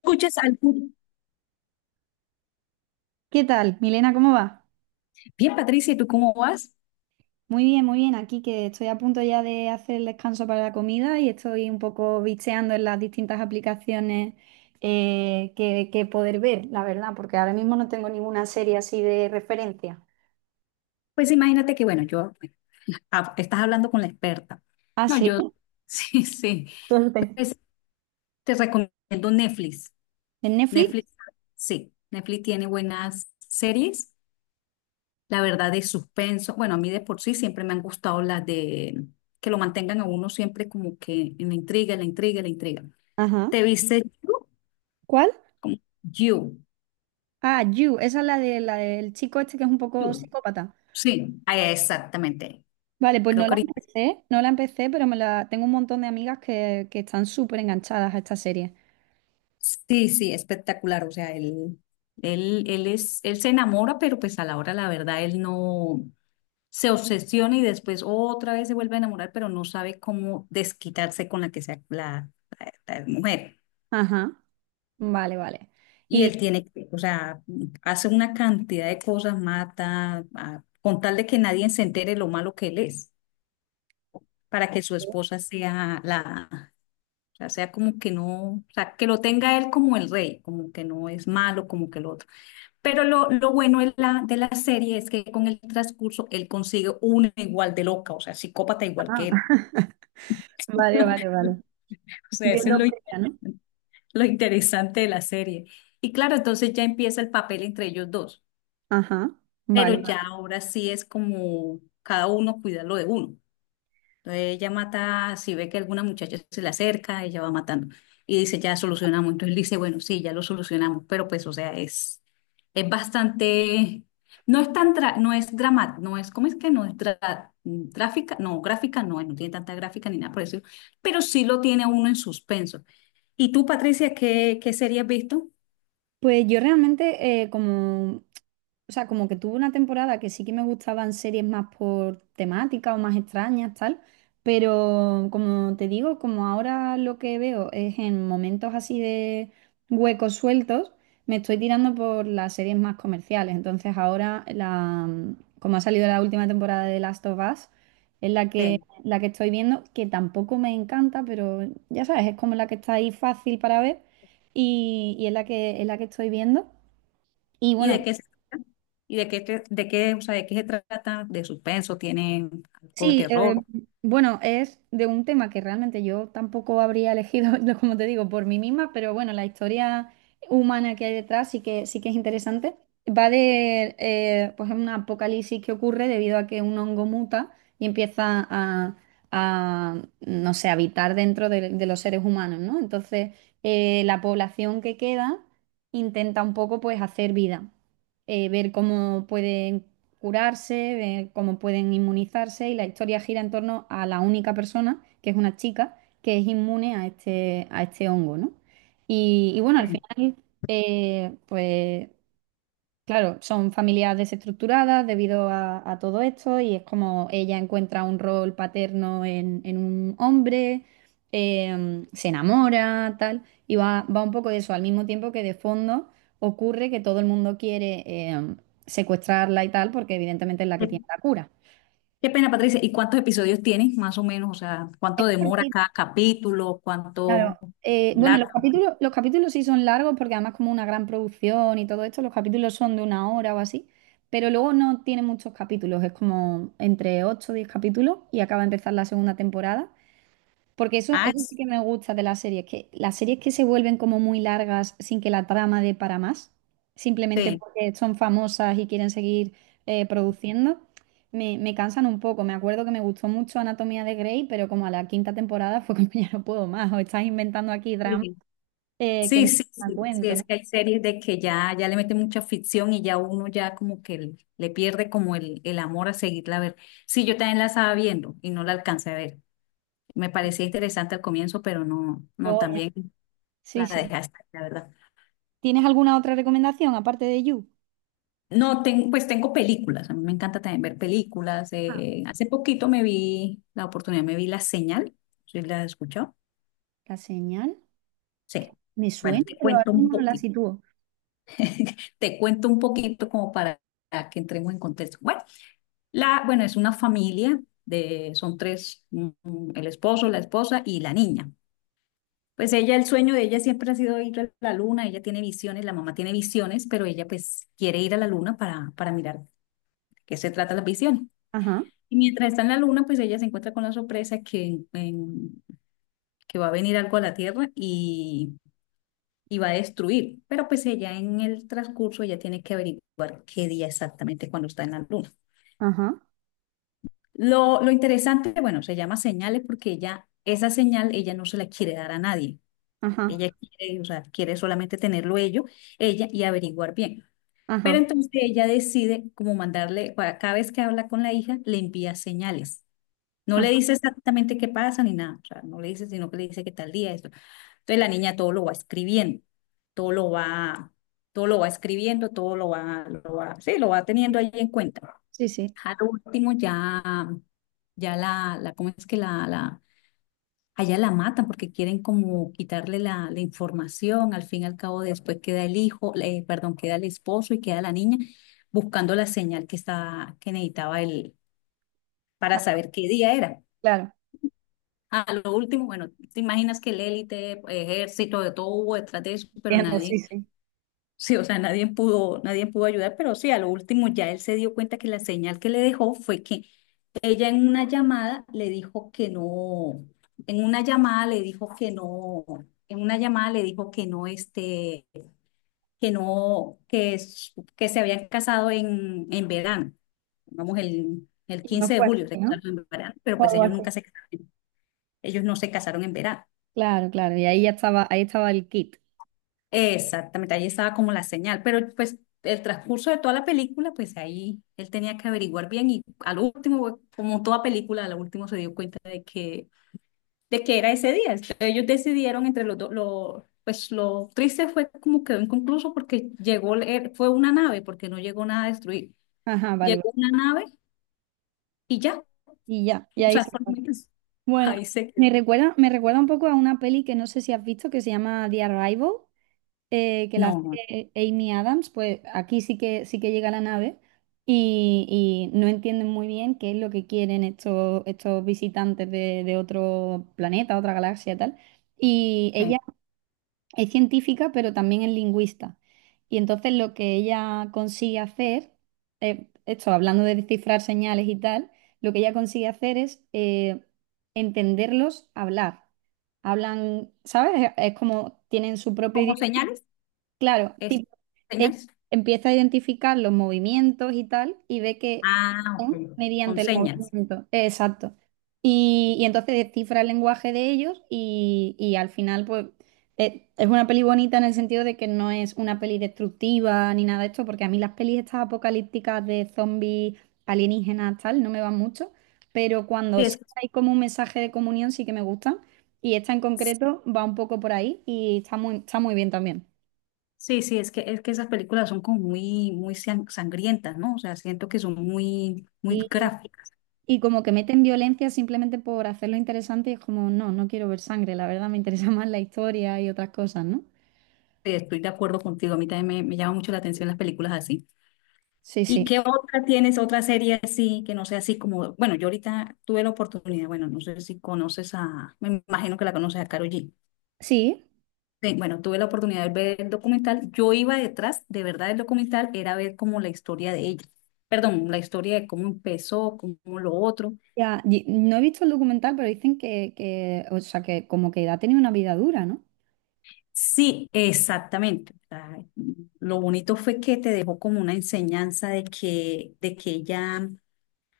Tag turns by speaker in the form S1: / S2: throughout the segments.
S1: Escuchas algún...
S2: ¿Qué tal, Milena? ¿Cómo va?
S1: Bien, Patricia, ¿y tú cómo vas?
S2: Muy bien, muy bien. Aquí que estoy a punto ya de hacer el descanso para la comida y estoy un poco bicheando en las distintas aplicaciones que poder ver, la verdad, porque ahora mismo no tengo ninguna serie así de referencia.
S1: Pues imagínate que, bueno, yo, estás hablando con la experta.
S2: Ah,
S1: No,
S2: sí.
S1: yo, sí, sí.
S2: Suerte.
S1: Pues te recomiendo Netflix.
S2: ¿En Netflix?
S1: Netflix, sí, Netflix tiene buenas series, la verdad, de suspenso. Bueno, a mí de por sí siempre me han gustado las de que lo mantengan a uno siempre como que en la intriga, la intriga, la intriga.
S2: Ajá.
S1: ¿Te viste You?
S2: ¿Cuál?
S1: Como You.
S2: Ah, You. Esa es la de la del chico este que es un poco
S1: You.
S2: psicópata.
S1: Sí, exactamente.
S2: Vale, pues no
S1: Creo que
S2: la
S1: ahorita.
S2: empecé, no la empecé, pero me la tengo un montón de amigas que están súper enganchadas a esta serie.
S1: Sí, sí, espectacular. O sea, él, él es, él se enamora, pero pues a la hora, la verdad, él no se obsesiona y después otra vez se vuelve a enamorar, pero no sabe cómo desquitarse con la que sea la- la mujer.
S2: Ajá. Vale, vale.
S1: Y él tiene, que, o sea, hace una cantidad de cosas, mata, con tal de que nadie se entere lo malo que él es, para que su esposa sea la, o sea, sea como que no, o sea, que lo tenga él como el rey, como que no es malo, como que lo otro. Pero lo bueno de la serie es que con el transcurso él consigue una igual de loca, o sea, psicópata igual
S2: Ah,
S1: que él.
S2: vale, vale, vale.
S1: O sea,
S2: Dios
S1: eso es
S2: lo
S1: lo,
S2: premia, ¿no?
S1: lo interesante de la serie. Y claro, entonces ya empieza el papel entre ellos dos,
S2: Ajá,
S1: pero
S2: vale.
S1: ya ahora sí es como cada uno cuida lo de uno. Entonces ella mata, si ve que alguna muchacha se le acerca, ella va matando. Y dice, ya solucionamos. Entonces él dice, bueno, sí, ya lo solucionamos. Pero pues, o sea, es bastante, no es tan, no es drama, no es, ¿cómo es que no es tráfica? No, gráfica no, no tiene tanta gráfica ni nada por eso, pero sí lo tiene a uno en suspenso. ¿Y tú, Patricia, qué, qué serie has visto?
S2: Pues yo realmente o sea, como que tuve una temporada que sí que me gustaban series más por temática o más extrañas, tal, pero como te digo, como ahora lo que veo es en momentos así de huecos sueltos, me estoy tirando por las series más comerciales. Entonces como ha salido la última temporada de Last of Us, es
S1: Sí.
S2: la que estoy viendo, que tampoco me encanta, pero ya sabes, es como la que está ahí fácil para ver y es es la que estoy viendo. Y
S1: ¿Y de
S2: bueno,
S1: qué se trata? ¿Y de qué, de qué, o sea, de qué se trata? ¿De suspenso? ¿Tiene algo de
S2: sí,
S1: terror?
S2: bueno, es de un tema que realmente yo tampoco habría elegido, no, como te digo, por mí misma, pero bueno, la historia humana que hay detrás sí que es interesante. Va de, pues, un apocalipsis que ocurre debido a que un hongo muta y empieza a no sé, habitar dentro de los seres humanos, ¿no? Entonces, la población que queda intenta un poco, pues, hacer vida ver cómo pueden curarse, de cómo pueden inmunizarse y la historia gira en torno a la única persona, que es una chica, que es inmune a a este hongo, ¿no? Y bueno, al final, pues claro, son familias desestructuradas debido a todo esto y es como ella encuentra un rol paterno en un hombre, se enamora, tal, y va un poco de eso, al mismo tiempo que de fondo ocurre que todo el mundo quiere em, secuestrarla y tal, porque evidentemente es la que tiene
S1: Sí.
S2: la cura.
S1: Qué pena, Patricia. ¿Y cuántos episodios tienes, más o menos? O sea, ¿cuánto demora cada capítulo?
S2: Claro.
S1: ¿Cuánto
S2: Bueno,
S1: largo?
S2: los capítulos sí son largos porque además como una gran producción y todo esto, los capítulos son de una hora o así, pero luego no tiene muchos capítulos, es como entre 8, o 10 capítulos y acaba de empezar la segunda temporada. Porque
S1: Ah,
S2: eso sí
S1: es-
S2: que me gusta de las series que se vuelven como muy largas sin que la trama dé para más, simplemente
S1: sí,
S2: porque son famosas y quieren seguir produciendo, me cansan un poco. Me acuerdo que me gustó mucho Anatomía de Grey, pero como a la quinta temporada fue como ya no puedo más, o estás inventando aquí drama
S1: sí,
S2: que
S1: sí,
S2: no
S1: sí, sí,
S2: me da
S1: sí,
S2: cuento,
S1: es
S2: ¿no?
S1: que hay series de que ya, ya le meten mucha ficción y ya uno ya como que le pierde como el amor a seguirla a ver. Sí, yo también la estaba viendo y no la alcancé a ver. Me parecía interesante al comienzo, pero no, no,
S2: Luego ya-
S1: también
S2: sí,
S1: la
S2: sí.
S1: dejé hasta, ahí, la verdad.
S2: ¿Tienes alguna otra recomendación aparte de You?
S1: No, pues tengo películas, a mí me encanta también ver películas.
S2: Ah,
S1: Hace poquito me vi, la oportunidad me vi La Señal, ¿sí la has escuchado?
S2: La señal
S1: Sí.
S2: me
S1: Bueno,
S2: suena,
S1: te
S2: pero ahora
S1: cuento un
S2: mismo no la
S1: poquito,
S2: sitúo.
S1: te cuento un poquito como para que entremos en contexto. Bueno, la, bueno, es una familia de, son tres, el esposo, la esposa y la niña. Pues ella, el sueño de ella siempre ha sido ir a la luna, ella tiene visiones, la mamá tiene visiones, pero ella pues quiere ir a la luna para mirar qué se trata las visiones.
S2: Ajá,
S1: Y mientras está en la luna, pues ella se encuentra con la sorpresa que, que va a venir algo a la Tierra y va a destruir. Pero pues ella en el transcurso ella tiene que averiguar qué día exactamente cuando está en la luna.
S2: ajá,
S1: Lo interesante, bueno, se llama señales porque ella, esa señal, ella no se la quiere dar a nadie.
S2: ajá,
S1: Ella quiere, o sea, quiere solamente tenerlo ello, ella y averiguar bien. Pero
S2: ajá.
S1: entonces ella decide como mandarle, para cada vez que habla con la hija, le envía señales. No
S2: Ajá.
S1: le dice exactamente qué pasa ni nada, o sea, no le dice, sino que le dice que tal día esto. Entonces la niña todo lo va escribiendo, todo lo va, todo lo va escribiendo, todo lo va, sí, lo va teniendo ahí en cuenta.
S2: Sí, sí.
S1: Al último ya, ya la, ¿cómo es que la, allá la matan porque quieren como quitarle la, la información, al fin y al cabo después queda el hijo, perdón, queda el esposo y queda la niña buscando la señal que estaba, que necesitaba él para
S2: Ah,
S1: saber qué día era.
S2: claro,
S1: A lo último, bueno, te imaginas que el élite, ejército, de todo hubo detrás de eso, pero
S2: entiendo, sí,
S1: nadie,
S2: sí.
S1: sí, o sea, nadie pudo, nadie pudo ayudar, pero sí, a lo último ya él se dio cuenta que la señal que le dejó fue que ella en una llamada le dijo que no, en una llamada le dijo que no, en una llamada le dijo que no, este, que no, que, que se habían casado en verano, vamos, el
S2: Y no
S1: 15 de
S2: fue
S1: julio
S2: así,
S1: se
S2: ¿no?
S1: casaron en verano, pero
S2: Fue
S1: pues
S2: algo
S1: ellos
S2: así.
S1: nunca se casaron, ellos no se casaron en verano.
S2: Claro, claro. Y ahí ya estaba, ahí estaba el kit.
S1: Exactamente, ahí estaba como la señal, pero pues el transcurso de toda la película, pues ahí él tenía que averiguar bien y al último, como toda película, al último se dio cuenta de que era ese día. Entonces, ellos decidieron entre los dos, lo, pues lo triste fue como quedó inconcluso porque llegó, fue una nave, porque no llegó nada a destruir.
S2: Ajá, vale, vale.
S1: Llegó una nave y ya,
S2: Y ya, y
S1: o
S2: ahí
S1: sea,
S2: se fue.
S1: solamente
S2: Bueno,
S1: ahí se quedó.
S2: me recuerda un poco a una peli que no sé si has visto que se llama The Arrival, que la
S1: No, no
S2: hace Amy Adams. Pues aquí sí que llega la nave y no entienden muy bien qué es lo que quieren estos visitantes de otro planeta, otra galaxia, y tal. Y
S1: sé.
S2: ella es científica, pero también es lingüista. Y entonces lo que ella consigue hacer, esto hablando de descifrar señales y tal, lo que ella consigue hacer es entenderlos hablar. Hablan, ¿sabes? Es como tienen su propio
S1: ¿Como
S2: idioma.
S1: señales?
S2: Claro,
S1: ¿Es
S2: tipo, ella
S1: señales?
S2: empieza a identificar los movimientos y tal, y ve que
S1: Ah,
S2: son
S1: ok, con
S2: mediante el
S1: señas.
S2: movimiento. Exacto. Y entonces descifra el lenguaje de ellos y al final, pues, es una peli bonita en el sentido de que no es una peli destructiva ni nada de esto, porque a mí las pelis estas apocalípticas de zombies, alienígenas, tal, no me van mucho, pero cuando
S1: Sí,
S2: sí
S1: es.
S2: hay como un mensaje de comunión sí que me gustan, y esta en concreto va un poco por ahí y está muy bien también.
S1: Sí, sí, es que esas películas son como muy, muy sangrientas, ¿no? O sea, siento que son muy, muy gráficas.
S2: Y como que meten violencia simplemente por hacerlo interesante y es como, no, no quiero ver sangre, la verdad me interesa más la historia y otras cosas, ¿no?
S1: Estoy de acuerdo contigo, a mí también me llama mucho la atención las películas así.
S2: Sí,
S1: ¿Y
S2: sí.
S1: qué otra tienes, otra serie así, que no sea así como, bueno, yo ahorita tuve la oportunidad, bueno, no sé si conoces a, me imagino que la conoces a Karol G.
S2: Sí,
S1: Sí, bueno, tuve la oportunidad de ver el documental. Yo iba detrás, de verdad, del documental era ver como la historia de ella. Perdón, la historia de cómo empezó, cómo lo otro.
S2: ya, y- no he visto el documental, pero dicen que, o sea, que como que ha tenido una vida dura, ¿no?
S1: Sí, exactamente. O sea, lo bonito fue que te dejó como una enseñanza de que ella, o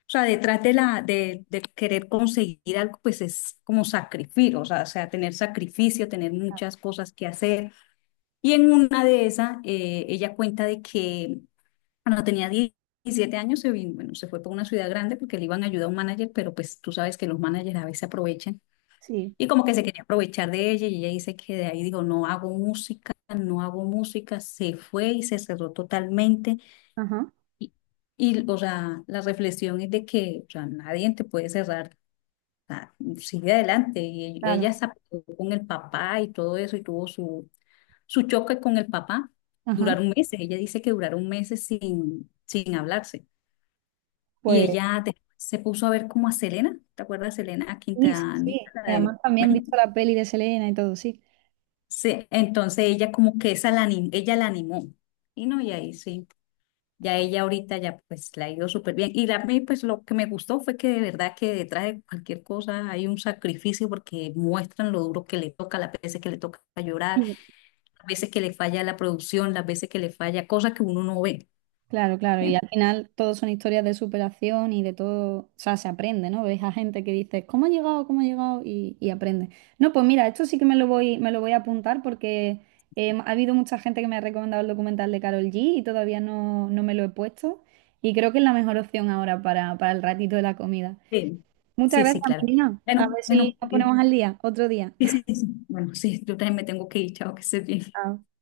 S1: sea, detrás de la, de querer conseguir algo, pues es como sacrificio, o sea, tener sacrificio, tener muchas cosas que hacer. Y en una de esas, ella cuenta de que cuando tenía 17 años se vino, bueno, se fue para una ciudad grande porque le iban a ayudar a un manager, pero pues tú sabes que los managers a veces aprovechan
S2: Sí.
S1: y como que se quería aprovechar de ella y ella dice que de ahí dijo, no hago música, no hago música, se fue y se cerró totalmente.
S2: Ajá,
S1: Y, y o sea, la reflexión es de que o sea, nadie te puede cerrar, o sea, sigue adelante.
S2: claro.
S1: Ella se apegó con el papá y todo eso y tuvo su, su choque con el papá.
S2: Ajá.
S1: Duraron meses, ella dice que duraron meses sin, sin hablarse. Y
S2: Pues
S1: ella después se puso a ver como a Selena, ¿te acuerdas de Selena
S2: sí, sí,
S1: Quintanilla?
S2: sí.
S1: La
S2: Y
S1: de
S2: además también he visto la peli de Selena y todo, sí.
S1: sí, entonces ella como que esa la ella la animó. Y no, y ahí sí, ya ella ahorita ya pues la ha ido súper bien. A mí pues lo que me gustó fue que de verdad que detrás de cualquier cosa hay un sacrificio porque muestran lo duro que le toca, las veces que le toca llorar, las veces que le falla la producción, las veces que le falla, cosas que uno no ve.
S2: Claro, claro, y
S1: Bien.
S2: al final todo son historias de superación y de todo, o sea, se aprende, ¿no? Ves a gente que dice, ¿cómo ha llegado? ¿Cómo ha llegado? Y aprende. No, pues mira, esto sí que me lo voy a apuntar porque ha habido mucha gente que me ha recomendado el documental de Carol G y todavía no, no me lo he puesto y creo que es la mejor opción ahora para el ratito de la comida.
S1: Sí,
S2: Muchas
S1: sí, sí,
S2: gracias,
S1: claro.
S2: Melina. A
S1: Bueno,
S2: ver si
S1: bueno,
S2: nos ponemos al día otro día.
S1: sí, sí, sí. Bueno, sí, yo también me tengo que ir, chao, que estés bien.
S2: Chao.